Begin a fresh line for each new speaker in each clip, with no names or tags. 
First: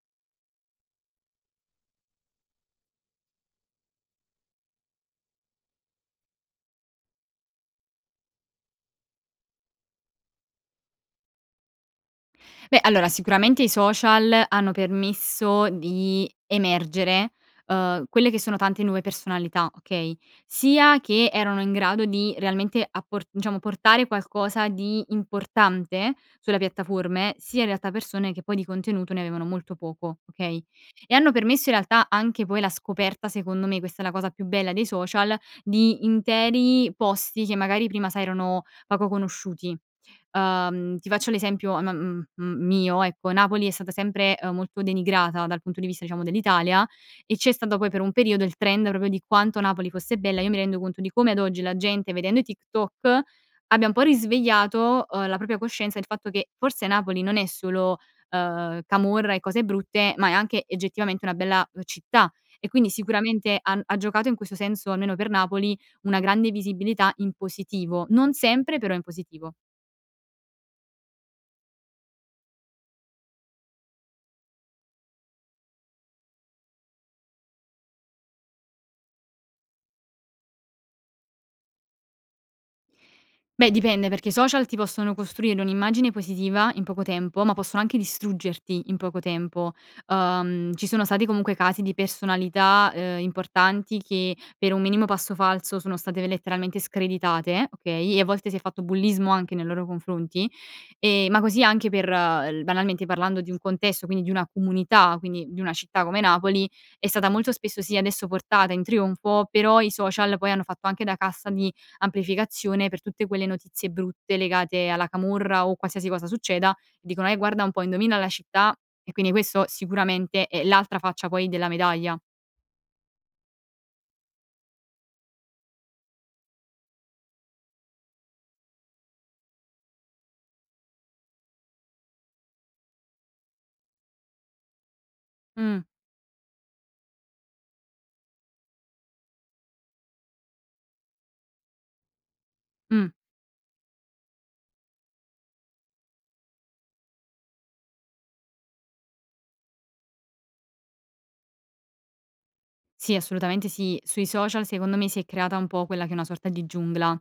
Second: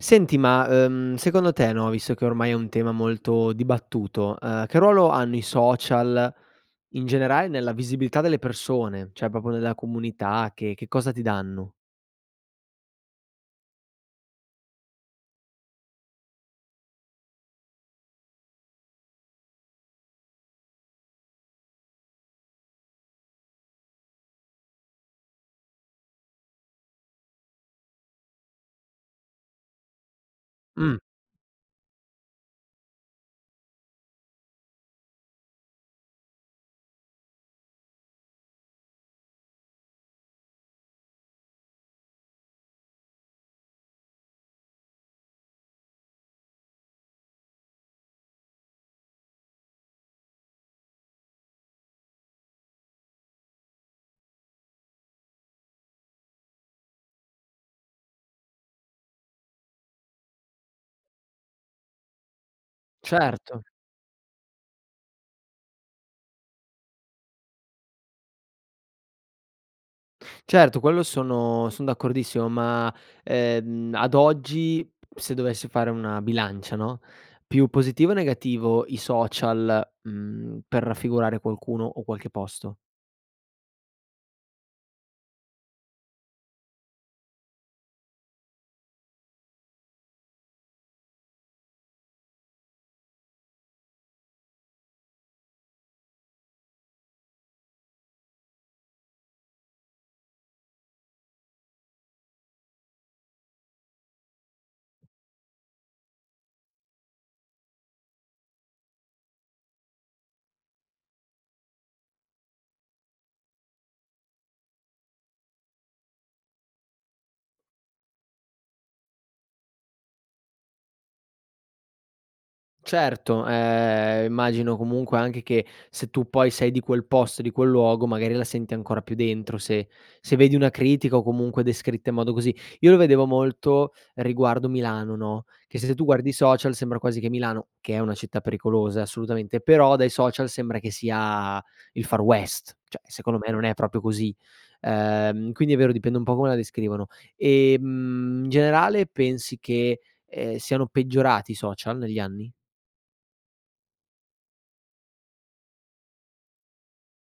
Senti ma, uhm, secondo te no, visto che ormai è un tema molto dibattuto, uhm, che ruolo hanno i social, in generale, nella visibilità delle persone cioè proprio nella comunità che che cosa ti danno?
Beh, allora sicuramente i social hanno permesso di emergere, uhm, quelle che sono tante nuove personalità, okay, sia che erano in grado di realmente appor diciamo portare qualcosa di importante sulle piattaforme, sia in realtà persone che poi di contenuto ne avevano molto poco okay.
Mh.
E hanno permesso in realtà anche poi la scoperta, secondo me, questa è la cosa più bella dei social, di interi posti che magari prima sai erano poco conosciuti. Uhm, ti faccio un esempio am m m mio ecco, Napoli è stata sempre molto denigrata dal punto di vista diciamo dell'Italia e c'è stato poi per un periodo il trend proprio di quanto Napoli fosse bella. Io mi rendo conto di come ad oggi la gente vedendo i TikTok abbia un po' risvegliato, uhm, la propria coscienza il fatto che forse Napoli non è solo, ehm, camorra e cose brutte ma è anche oggettivamente una bella, uhm, città e quindi sicuramente
Certo.
han ha giocato in questo senso, almeno per Napoli, una grande visibilità in positivo. Non sempre, però in positivo.
Certo, quello sono son d'accordissimo ma, ehm, ad oggi, se dovessi fare una bilancia, no, più positivo o negativo i social, mhmm, per raffigurare qualcuno o qualche posto?
Beh, dipende perché i social ti possono costruire un'immagine positiva in poco tempo ma possono anche distruggerti in poco tempo. Uhm, ci sono stati comunque casi di personalità, uhm, importanti che per un minimo passo falso sono state letteralmente screditate, okay, e a volte si è fatto bullismo anche nei loro confronti. Ehm, ma così anche per l banalmente parlando di un contesto quindi di una comunità quindi di una città come Napoli è stata molto spesso sì adesso portata in trionfo però i social poi hanno fatto anche da cassa di amplificazione per tutte quelle notizie brutte legate alla camorra o qualsiasi cosa succeda, dicono:" Eh, guarda un po' indovina la città" e quindi questo sicuramente è l'altra faccia poi della medaglia.
Certo, ehm, immagino comunque anche che se tu poi sei di quel posto, di quel luogo, magari la senti ancora più dentro se se vedi una critica o comunque descritta in modo così. Io lo vedevo molto riguardo Milano, no, che
Mh.
se tu guardi i social sembra quasi che Milano, che è una città pericolosa, eh, assolutamente, però dai social sembra che sia il Far West. Cioè,
Mh.
secondo me non è proprio così. Ehm, quindi è vero dipende un po' come la descrivono. Ehm, in generale, pensi che, ehm, siano peggiorati i social negli anni?
Sì, assolutamente sì. Sui social secondo me si è creata un po' quella che è una sorta di giungla.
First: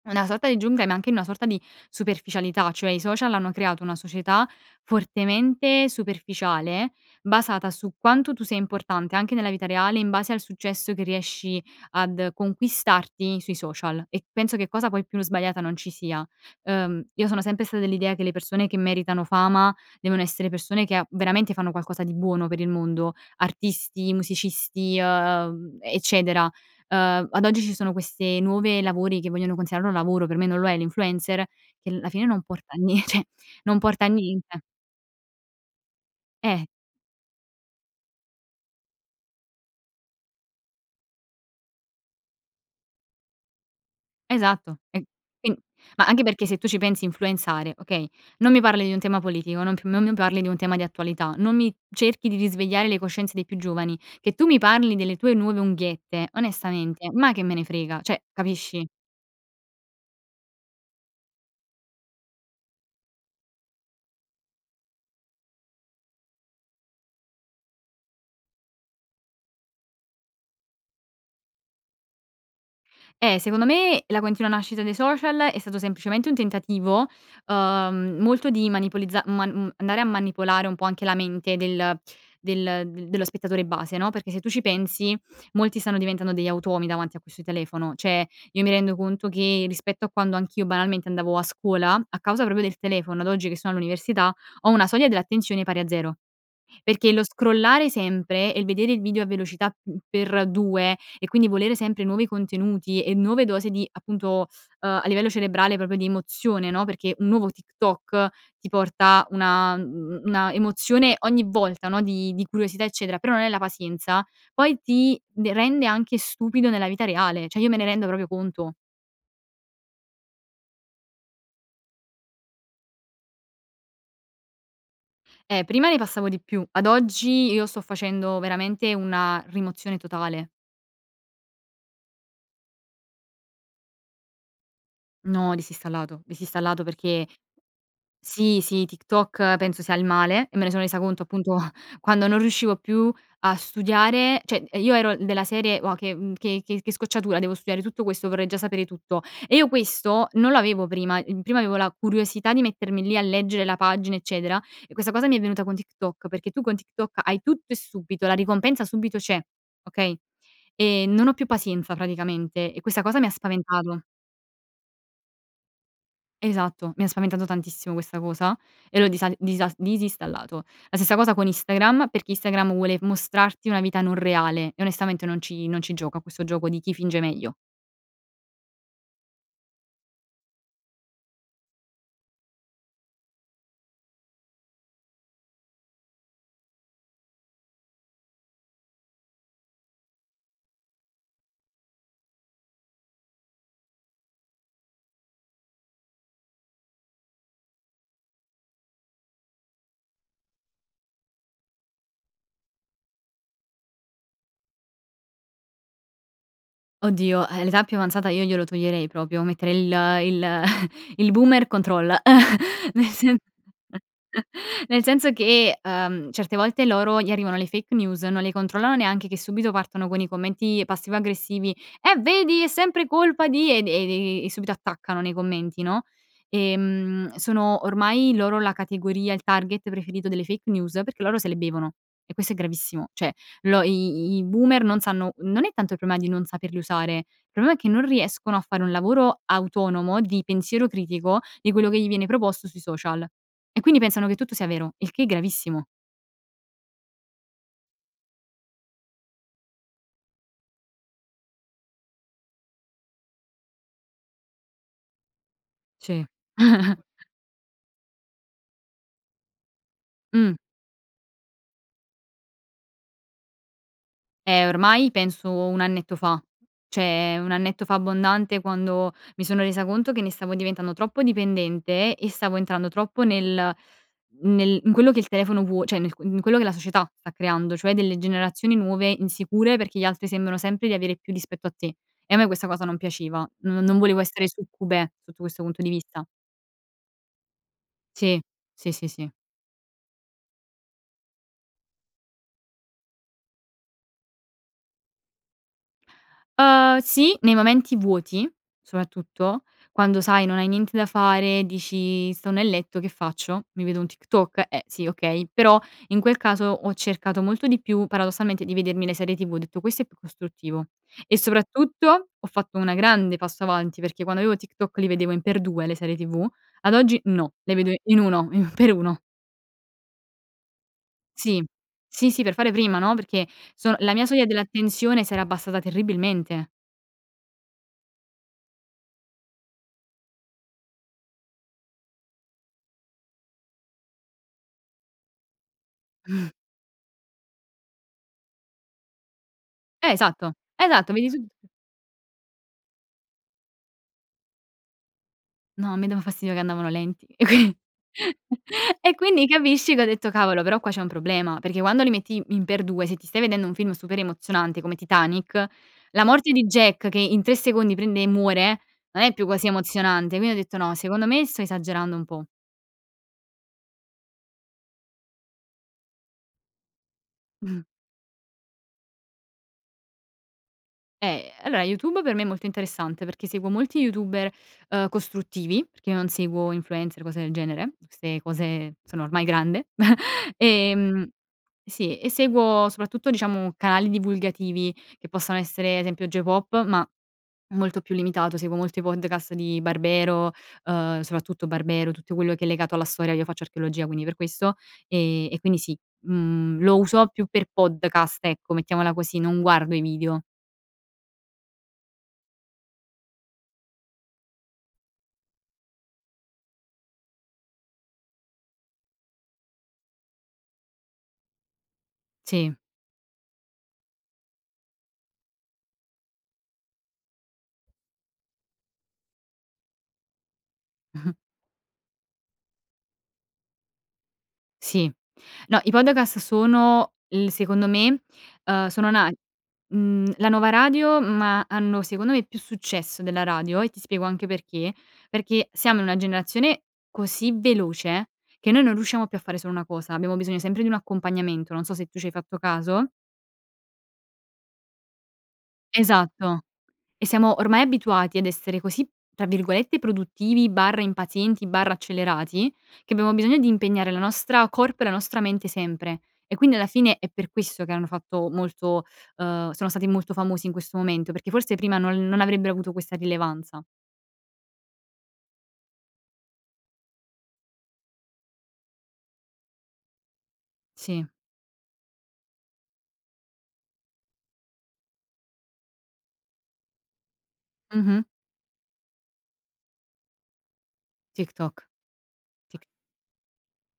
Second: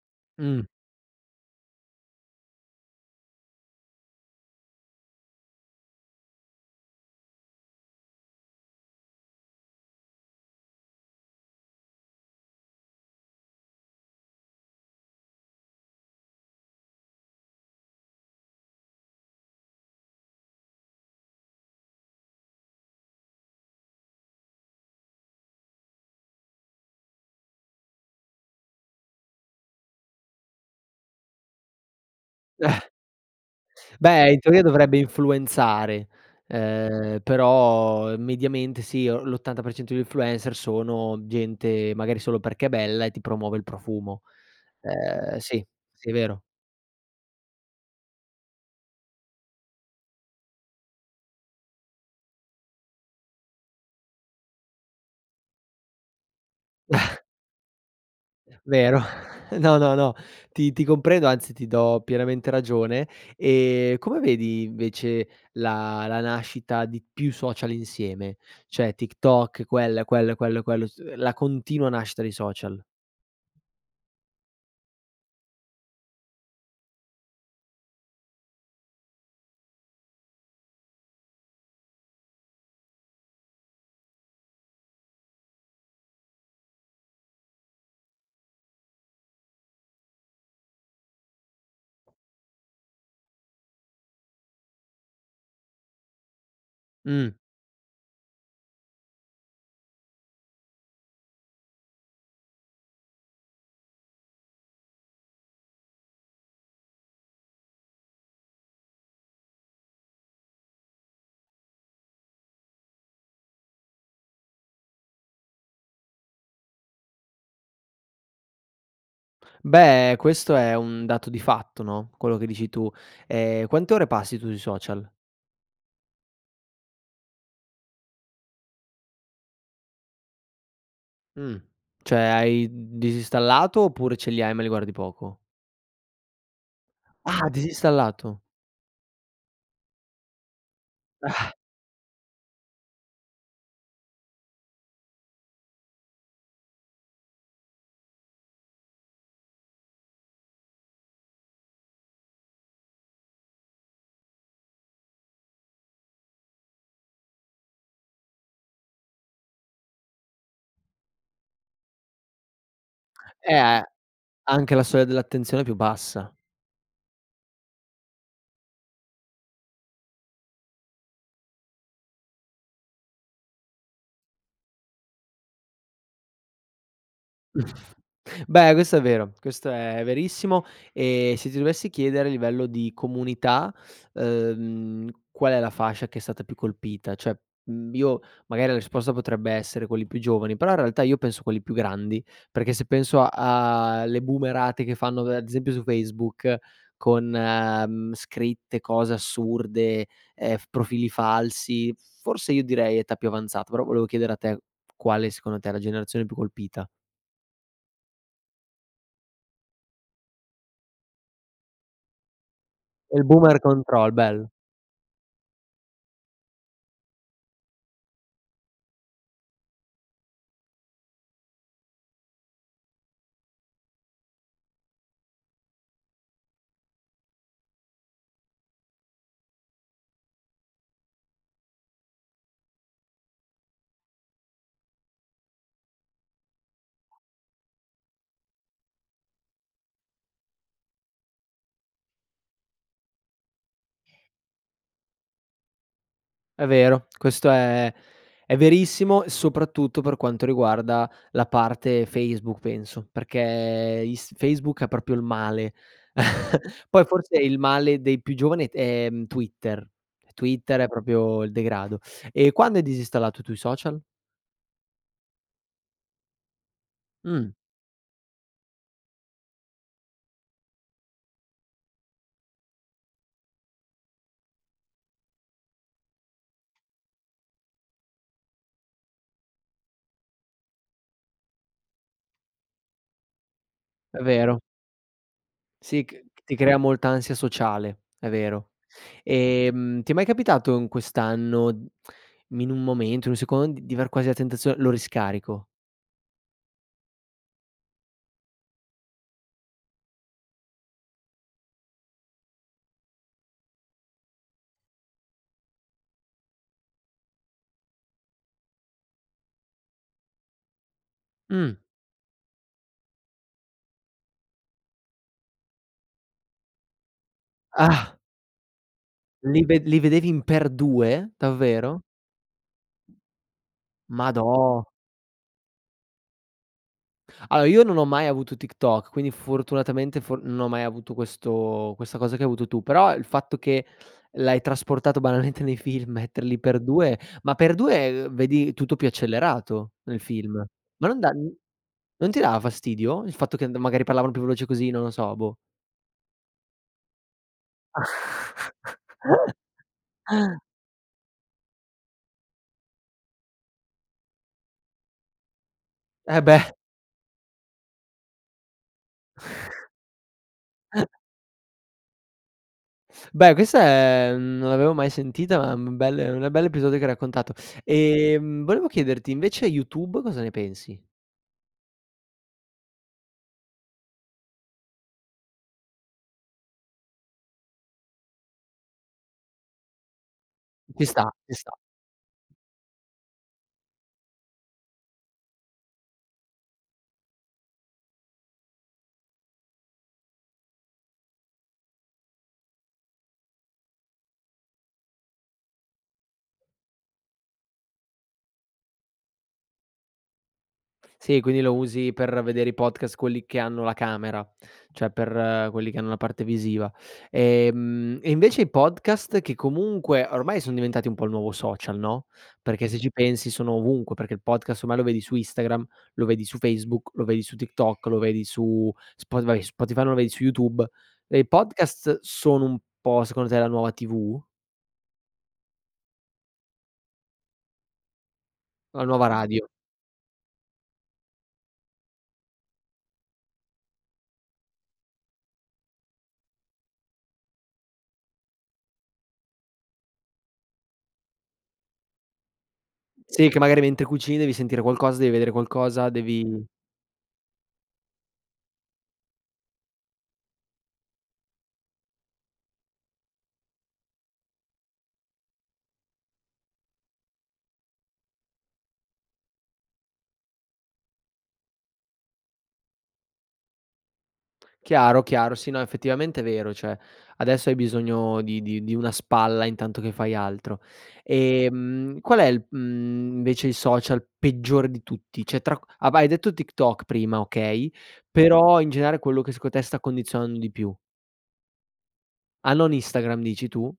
È una sorta di
Mh.
giungla ma anche una sorta di superficialità, cioè i social hanno creato una società fortemente superficiale basata su quanto tu sei importante, anche nella vita reale, in base al successo che riesci ad conquistarti sui social. E penso che cosa poi più sbagliata non ci sia. Uhm, io sono sempre stata dell'idea che le persone che meritano fama devono essere persone che, uhm, veramente fanno qualcosa di buono per il mondo: artisti, musicisti, uhm, eccetera. Uhm, ad oggi ci sono queste nuovi lavori, che vogliono considerare un lavoro. Per me non lo è, l'influencer che alla fine non porta a nie cioè non porta a
Beh, in
niente.
teoria dovrebbe influenzare,
Eh.
ehm, però mediamente sì o l'80% di influencer sono gente, magari solo perché è bella e ti promuovo il profumo.
Esatto. E
Ehm,
in
sì,
ma
sì è
anche
vero.
perché se tu ci pensi, influenzare, okay, non mi parli di un tema politico, non p non mi parli di un tema di attualità, non mi cerchi di risvegliare le coscienze dei più giovani. Che tu mi parli delle tue nuove unghiette, onestamente, ma che me ne frega? Cioè, capisci?
Vero. No, no, no. Ti ti ti comprendo anzi ti do pienamente ragione. Ehm, come vedi invece la la nascita di più social insieme, cioè TikTok, quella e quello e quello e quello, su uhm, la continua nascita dei social?
Eh, secondo me la continua nascita dei social è stato semplicemente un tentativo, uhm, molto di manipolizza man mhmm, andare a manipolare un po' anche la mente del del dello spettatore base, no, perché se tu ci pensi molti stanno diventando degli automi davanti a questo telefono. Cioè, io mi rendo conto che rispetto a quando anch'io banalmente andavo a scuola, a causa proprio del telefono, ad oggi che sono all'università, ho una soglia dell'attenzione pari a zero. Perché lo
Mh.
scrollare sempre e il vedere il video a velocità, mhmm, x2 e quindi volere sempre nuovi contenuti e nuove dosi di appunto, uhm, a livello cerebrale, proprio di emozione, no, perché un nuovo TikTok ti porta una, mhmm, una emozione ogni volta, no, di di curiosità, eccetera, però non è la pazienza- poi ti de rende anche stupido nella vita reale. Cioè io me ne rendo proprio conto.
Beh, questo è un dato di fatto, no, quello che dici tu. Ehm, quante ore passi tu su social?
Eh, prima ne passavo di più. Ad oggi io sto facendo veramente una rimozione totale.
Mh. Cioè hai disinstallato oppure ce li hai, ma li guardi poco?
No, disinstallato. Disinstallato perché
Ah, disinstallato.
sì, sì, TikTok penso sia il male e me ne sono resa conto appunto quando non riuscivo più a studiare. Cioè, ehm, io ero della serie: "Uà, che, mhmm, che che che scocciatura, devo studiare tutto questo, vorrei già sapere tutto." E io questo non l'avevo prima. El prima avevo la curiosità di mettermi lì a leggere la pagina eccetera e questa cosa mi è venuta con TikTok perché tu con TikTok hai tutto e subito, la ricompensa subito c'è, okay, ehm, non ho più pazienza praticamente e questa cosa mi ha
Eh, a
spaventato.
anche la soglia dell'attenzione è più bassa.
Esatto, mi ha spaventato tantissimo questa cosa e l'ho disal disa disinstallato. La stessa cosa con Instagram, perché Instagram vuole mostrarti una vita non reale e onestamente non ci non ci gioco a questo gioco di chi finge meglio.
Beh, questo è vero. Questo è verissimo. Ehm, se ti dovessi chiedere a livello di comunità, uhm, qual è la fascia che è stata più colpita? Cioè, mhmm, io magari la risposta potrebbe essere quelli più giovani, però in realtà io penso a quelli più grandi. Perché se penso a a le boomerate che fanno da ad esempio su Facebook con, mhmm, scritte, cose assurde, ehm, f profili falsi, forse io direi età più avanzata, però volevo chiedere a te quale secondo te è la generazione più colpita.
Oddio, ehm, l'età più avanzata, io glielo toglierei proprio. Metterei il il il boomer control, nel
Il
sen
boomer control, bello.
nel senso che, uhm, certe volte loro gli arrivano le fake news, non le controllano neanche che subito partono con i commenti passivo-aggressivi: "Eh vedi è sempre colpa di" e de vi vi e subito attaccano nei commenti, no. Ehm, sono ormai loro la categoria, il target preferito delle fake news perché loro se le bevono e questo è gravissimo. Cioè lo i i i boomer non sanno, non è tanto il problema di non saperli usare, il problema è che non riescono a fare un lavoro autonomo di pensiero critico di quello che gli viene proposto sui social e quindi pensano che tutto sia vero, il che è gravissimo.
È vero, questo è è verissimo soprattutto per quanto riguarda la parte Facebook penso. Perché Inst Facebook è proprio il male.
Sì.
Poi forse il male dei più giovani, ehm, è Twitter.
Mh.
Twitter è proprio il degrado. E quando hai disinstallato tu i social?
Eh ormai penso un annetto fa, cioè
Mh.
un annetto fa abbondante quando mi sono resa conto che ne stavo diventando troppo dipendente e stavo entrando troppo nel nel in quello che il telefono vuo cioè, in quello che la società sta creando, cioè delle generazioni nuove insicure, perché gli altri sembrano sempre di avere più rispetto a te. E a me questa cosa non piaceva. Non non volevo
È
essere
vero.
succube sotto questo punto di
Sì c
vista.
ti crea molta ansia sociale, è
Sì.
vero.
Sì, sì, sì.
Ehm, ti è mai capitato in quest'anno mhmm, in un momento, in un secondo, d di aver quasi la tentazione: "Lo riscarico"?
Uhm, sì, nei momenti vuoti soprattutto, quando sai, non hai niente da fare. Dici: "Sto nel letto, che faccio? Mi vedo un TikTok? Eh, sì, okay." Però in quel caso ho cercato molto di più paradossalmente di vedermi le serie TV. Ho detto, questo è più costruttivo. E
Mh.
soprattutto ho fatto una grande passo avanti perché quando avevo TikTok li vedevo in x2 le serie tv; ad oggi no, le vedo
Ah!
in uno, i x1.
Li ved li vedevi in x2,
Sì.
davvero?
Sì, sì. Per fare prima, no, perché sono la mia soglia
Madò.
dell'attenzione si era abbassata terribilmente.
Allora io non ho mai avuto TikTok quindi fortunatamente for non ho mai avuto questo questa cosa che hai avuto tu. Però il fatto che l'hai trasportato banalmente nei film, metterli x2 Ma x2, ehm, vedi tutto più accelerato,
Eh,
nel
esatto.
film. Ma
Esatto,
non
mi
dà
risul
non ti dava fastidio il fatto che an magari parlavano più veloce, così? Non lo so, boh.
No, a me dava fastidio che andavano lenti e quin e quindi capisci che ho detto: "Cavolo però qua c'è un problema." Perché quando li metti in x2 se ti stai vedendo un film super emozionante come Titanic, la
Eh
morte di
beh!
Jack che in 3 secondi prende e muore non è più così emozionante. Quindi ho detto: "No, secondo me sto esagerando un po'."
Beh questa è non l'avevo mai sentita ma un bel un bel episodio che hai raccontato. Ehm, volevo chiederti invece YouTube, cosa ne pensi?
Eh, allora YouTube per me è molto interessante perché seguo molti youtuber, ehm, costruttivi, perché io non seguo influencer o cose del genere, queste cose sono ormai grande.
Ci sta,
Ehm,
ci sta.
sì e seguo soprattutto diciamo canali divulgativi, che possano essere ad esempio Geopop ma molto più limitato, seguo molti podcast di Barbero, uhm, soprattutto Barbero, tutto quello che è legato alla storia, io faccio archeologia, quindi per questo. Uhm, e quindi sì, mhmm, lo uso più per podcast ecco, mettiamola così. Non guardo i video.
Sì, quindi lo usi per vedere i podcast, quelli che hanno la camera, cioè, per quelli che hanno la parte visiva. Ehm, e invece i podcast che comunque ormai son diventati un po' il nuovo social, no,
Sì.
perché se ci pensi sono ovunque, perché il podcast ormai lo vedi su Instagram, lo vedi su Facebook, lo vedi su TikTok, lo vedi su Spotify Spotify no, lo vedi su YouTube, e i podcast sono un po' secondo te la nuova TV?
Sì. No, i podcast sono il secondo me, uhm,
La
sono
nuova
na
radio.
mhmm, la nuova radio, ma hanno, secondo me, più successo della radio e ti spiego anche perché. Perché siamo in una generazione così veloce, che noi non riusciamo più a fare solo una cosa, abbiamo bisogno sempre di un accompagnamento, non so se tu c'hai fatto caso.
Sì, che magari mentre cucini devi sentire qualcosa, devi vedere qualcosa,
Esatto,
devi
e siamo ormai abituati ad essere così, tra virgolette, "produttivi/impazienti/accelerati" che abbiamo bisogno di impegnare la nostra corpo e la nostra mente sempre. E quindi alla fine è per questo che hanno fatto molto uhm, sono stati molto famosi in questo momento, perché forse prima non non avrebbero avuto questa rilevanza.
Chiaro, chiaro. Sì, no, effettivamente è vero, cioè, adesso hai bisogno di di di una spalla intanto che fai altro.
Sì.
Ehm, qual è il, mhmm, invece, il social peggiore di tutti? Cioè tra q av hai detto TikTok prima, okay,
Mh-mh.
però in generale quello che secondo te sta condizionando di più.
TikTok,
Ah,
Tik
non Instagram, dici tu?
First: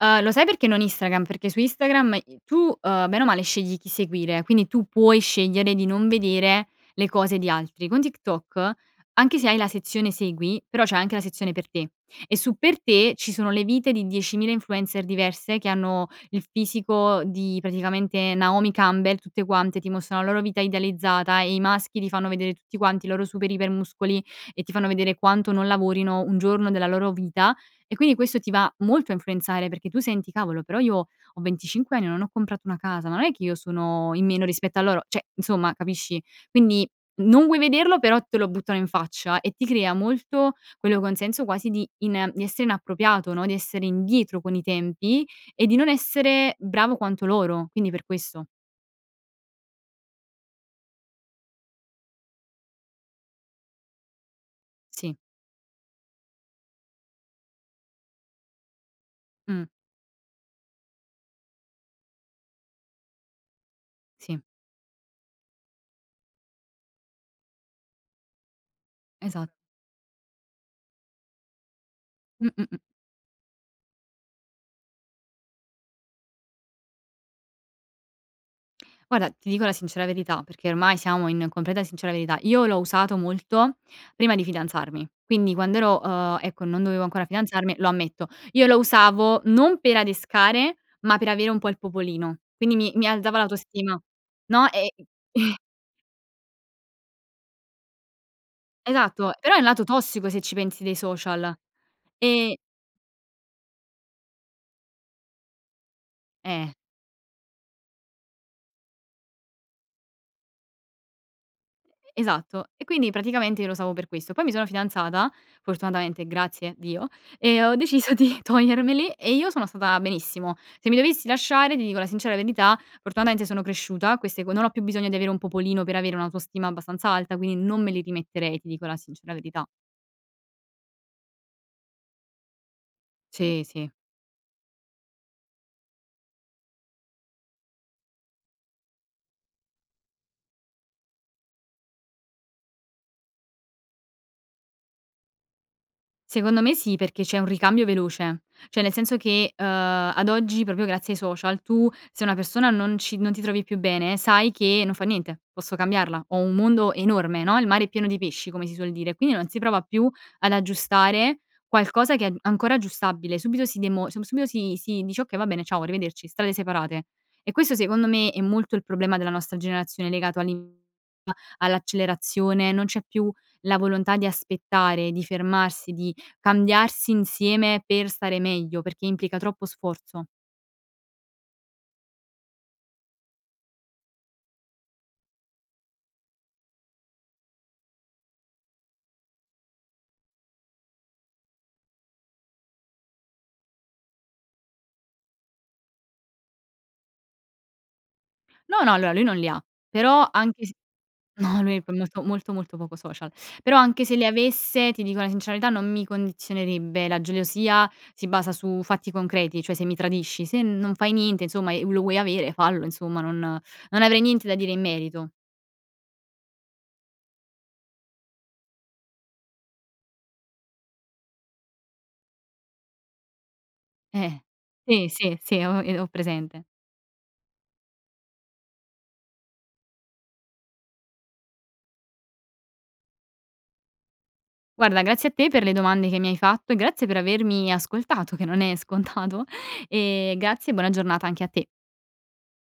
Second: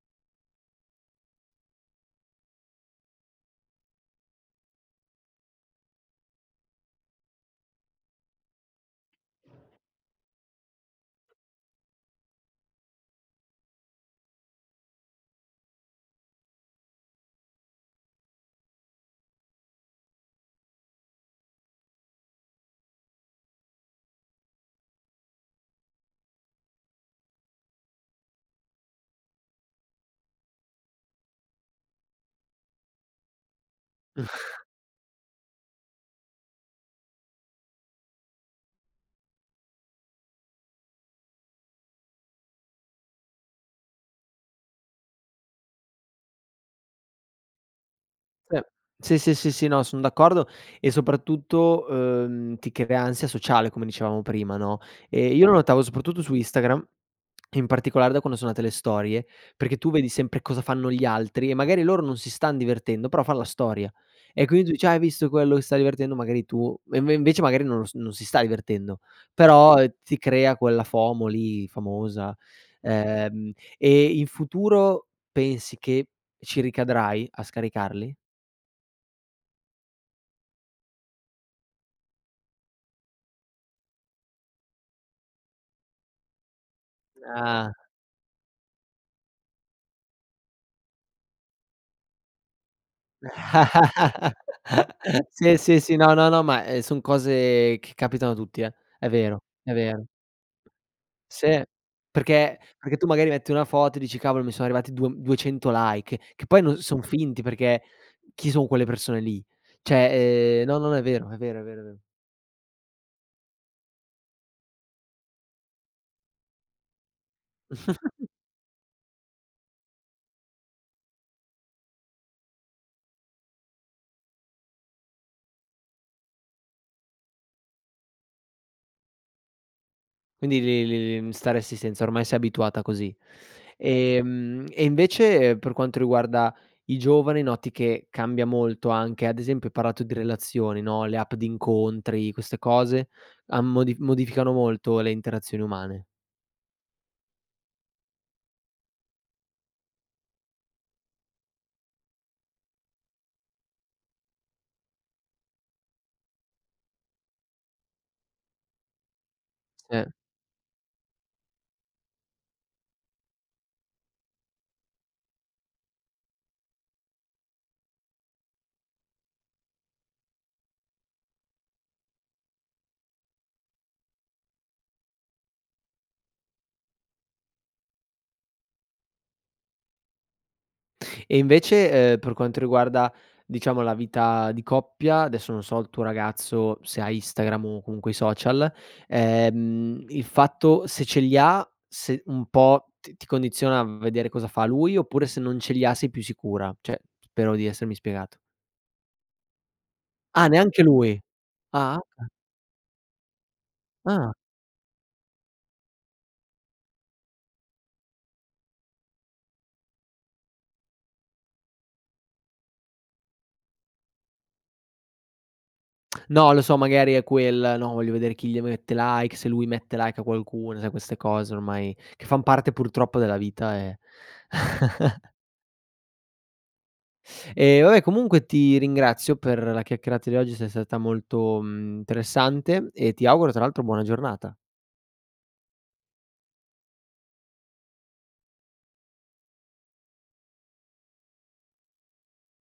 Uhm, lo sai perché non Instagram? Perché su Instagram i tu, uhm, bene o male scegli chi seguire, quindi tu puoi scegliere di non vedere le cose di altri. Con TikTok, anche se hai la sezione segui, però c'è anche la sezione per te, e su per te ci sono le vite di 10.000 influencer diverse, che hanno il fisico di, praticamente, Naomi Campbell, tutte quante, ti mostrano la loro vita idealizzata e i maschi ti fanno vedere, tutti quanti, i loro super iper muscoli, e ti fanno vedere quanto non lavorino un giorno della loro vita, e quindi questo ti va molto a influenzare, perché tu: "Senti cavolo, però io ho 25 anni, non ho comprato una casa, ma non è che io sono in meno rispetto a loro?" Cioè, insomma, capisci? Quindi non vuoi vederlo, però te lo buttano in faccia, e ti crea molto quello con senso quasi di ina di essere inappropriato no, di essere indietro con i tempi e di non essere bravo quanto loro, quindi per questo.
Sì, sì, sì, sì, sì, no, son d'accordo e soprattutto, uhm, ti crea ansia sociale come dicevamo prima no?
Sì.
Ehm, io lo notavo soprattutto su Instagram, e in particolare da quando sono nate le storie.
Mh.
Perché tu vedi sempre cosa fanno gli altri, e magari loro non si stan divertendo però fan la storia,
Sì.
e quindi u cioè: "Hai visto quello si sta divertendo." Magari tu e inve invece magari non lo s non si sta divertendo,
Esatto.
però ti crea quella FOMO lì, famosa.
Mh, mh, mh.
Ehm, e in futuro pensi che ci ricadrai a scaricarli?
Guarda, ti dico la sincera verità, perché ormai siamo in completa sincera verità, io l'ho usato molto prima di fidanzarmi, quindi quand'ero uhm, ecco non dovevo ancora
Ah.
fidanzarmi, lo ammetto. Io lo usavo, non per adescare, ma per avere un po' il popolino, quindi mi mi alzava l'autostima. No, e
Sì, sì, sì, no, no, no, ma, ehm, son cose che capitano a tutti eh, è
Esatto,
vero,
però è il
è
lato
vero.
tossico, se ci pensi, dei social,
Sì,
e
perché perché tu magari metti una foto e dici: "Cavolo mi son arrivati 2 m 200 like." Che poi
Eh.
non son finti perché chi son quelle persone lì? Cioè, ehm, no, no, è vero, è vero, è vero, è vero.
E e esatto, e quindi praticamente io lo usavo per questo. Poi mi sono fidanzata fortunatamente, grazie Dio, e ho deciso di togliermeli e io sono stata benissimo. Se mi dovessi lasciare, ti dico la sincera verità, fortunatamente sono cresciuta, queste co non ho più bisogno di avere un popolino per avere un'autostima abbastanza alta, quindi, non me li rimetterei, ti dico la sincera verità.
Quindi li li li mhmm, stareresti senza, ormai sei abituata così.
Sì, sì.
Ehm, e invece, per quanto riguarda i giovani, noti che cambia molto anche, ad esempio, hai parlato di relazioni no, le app di incontri, queste cose, han modi modificano molto le interazioni umane?
Secondo me sì, perché c'è un ricambio veloce. Cioè, nel senso che, uhm, ad oggi, proprio grazie ai social, tu se una persona non ci non ti trovi più bene, sai che non fa niente, posso cambiarla, ho un mondo enorme no, il mare è pieno di pesci, come si suol dire. Quindi non si prova
Sì.
più ad aggiustare qualcosa che a è ancora aggiustabile, subito si demo sub subito si si dice: "Okay va bene, ciao arrivederci, strade separate." E questo, secondo me, è molto il problema della nostra generazione legato all'in [unintelligible] all'accelerazione, non c'è più la volontà di aspettare, di fermarsi, di cambiarsi insieme, per stare meglio, perché implica troppo sforzo.
E invece, uhm, per quanto riguarda, diciamo, la vita di coppia, adesso non so il tuo ragazzo se ha Instagram, o comunque i social, ehm, il fatto se ce li ha se un po' ti ti condiziona v vedere cosa fa lui, oppure se non ce li ha sei più sicura? Cioè p spero di essermi spiegato.
No, no, allora, lui non li ha, però
Ah
anche se,
neanche lui,
no lui è pr
ah
molto,
ok
molto, molto poco social. Però anche se li
Ah.
avesse, ti dico la sincera verità, non mi condizionerebbe. La gelosia si basa su fatti concreti. Cioè se mi tradisci, se non fai niente, insomma, e lo vuoi avere fallo insomma, non non avrei niente da dire in merito.
No lo so, magari è quel, no, "Voglio vedere chi le mette like, se lui mette like a qualcuno." Sai queste cose ormai che fan parte purtroppo della vita e
Eh. Sì, sì, sì, ho ehm, ho presente.
Eh, va beh, comunque ti ringrazio per la chiacchierata di oggi, sei stata molto, mhmm, interessante e ti auguro, tra l'altro, buona giornata.
Guarda grazie a te per le domande che mi hai fatto, e grazie per avermi ascoltato che non è scontato, e grazie e buona giornata anche a te.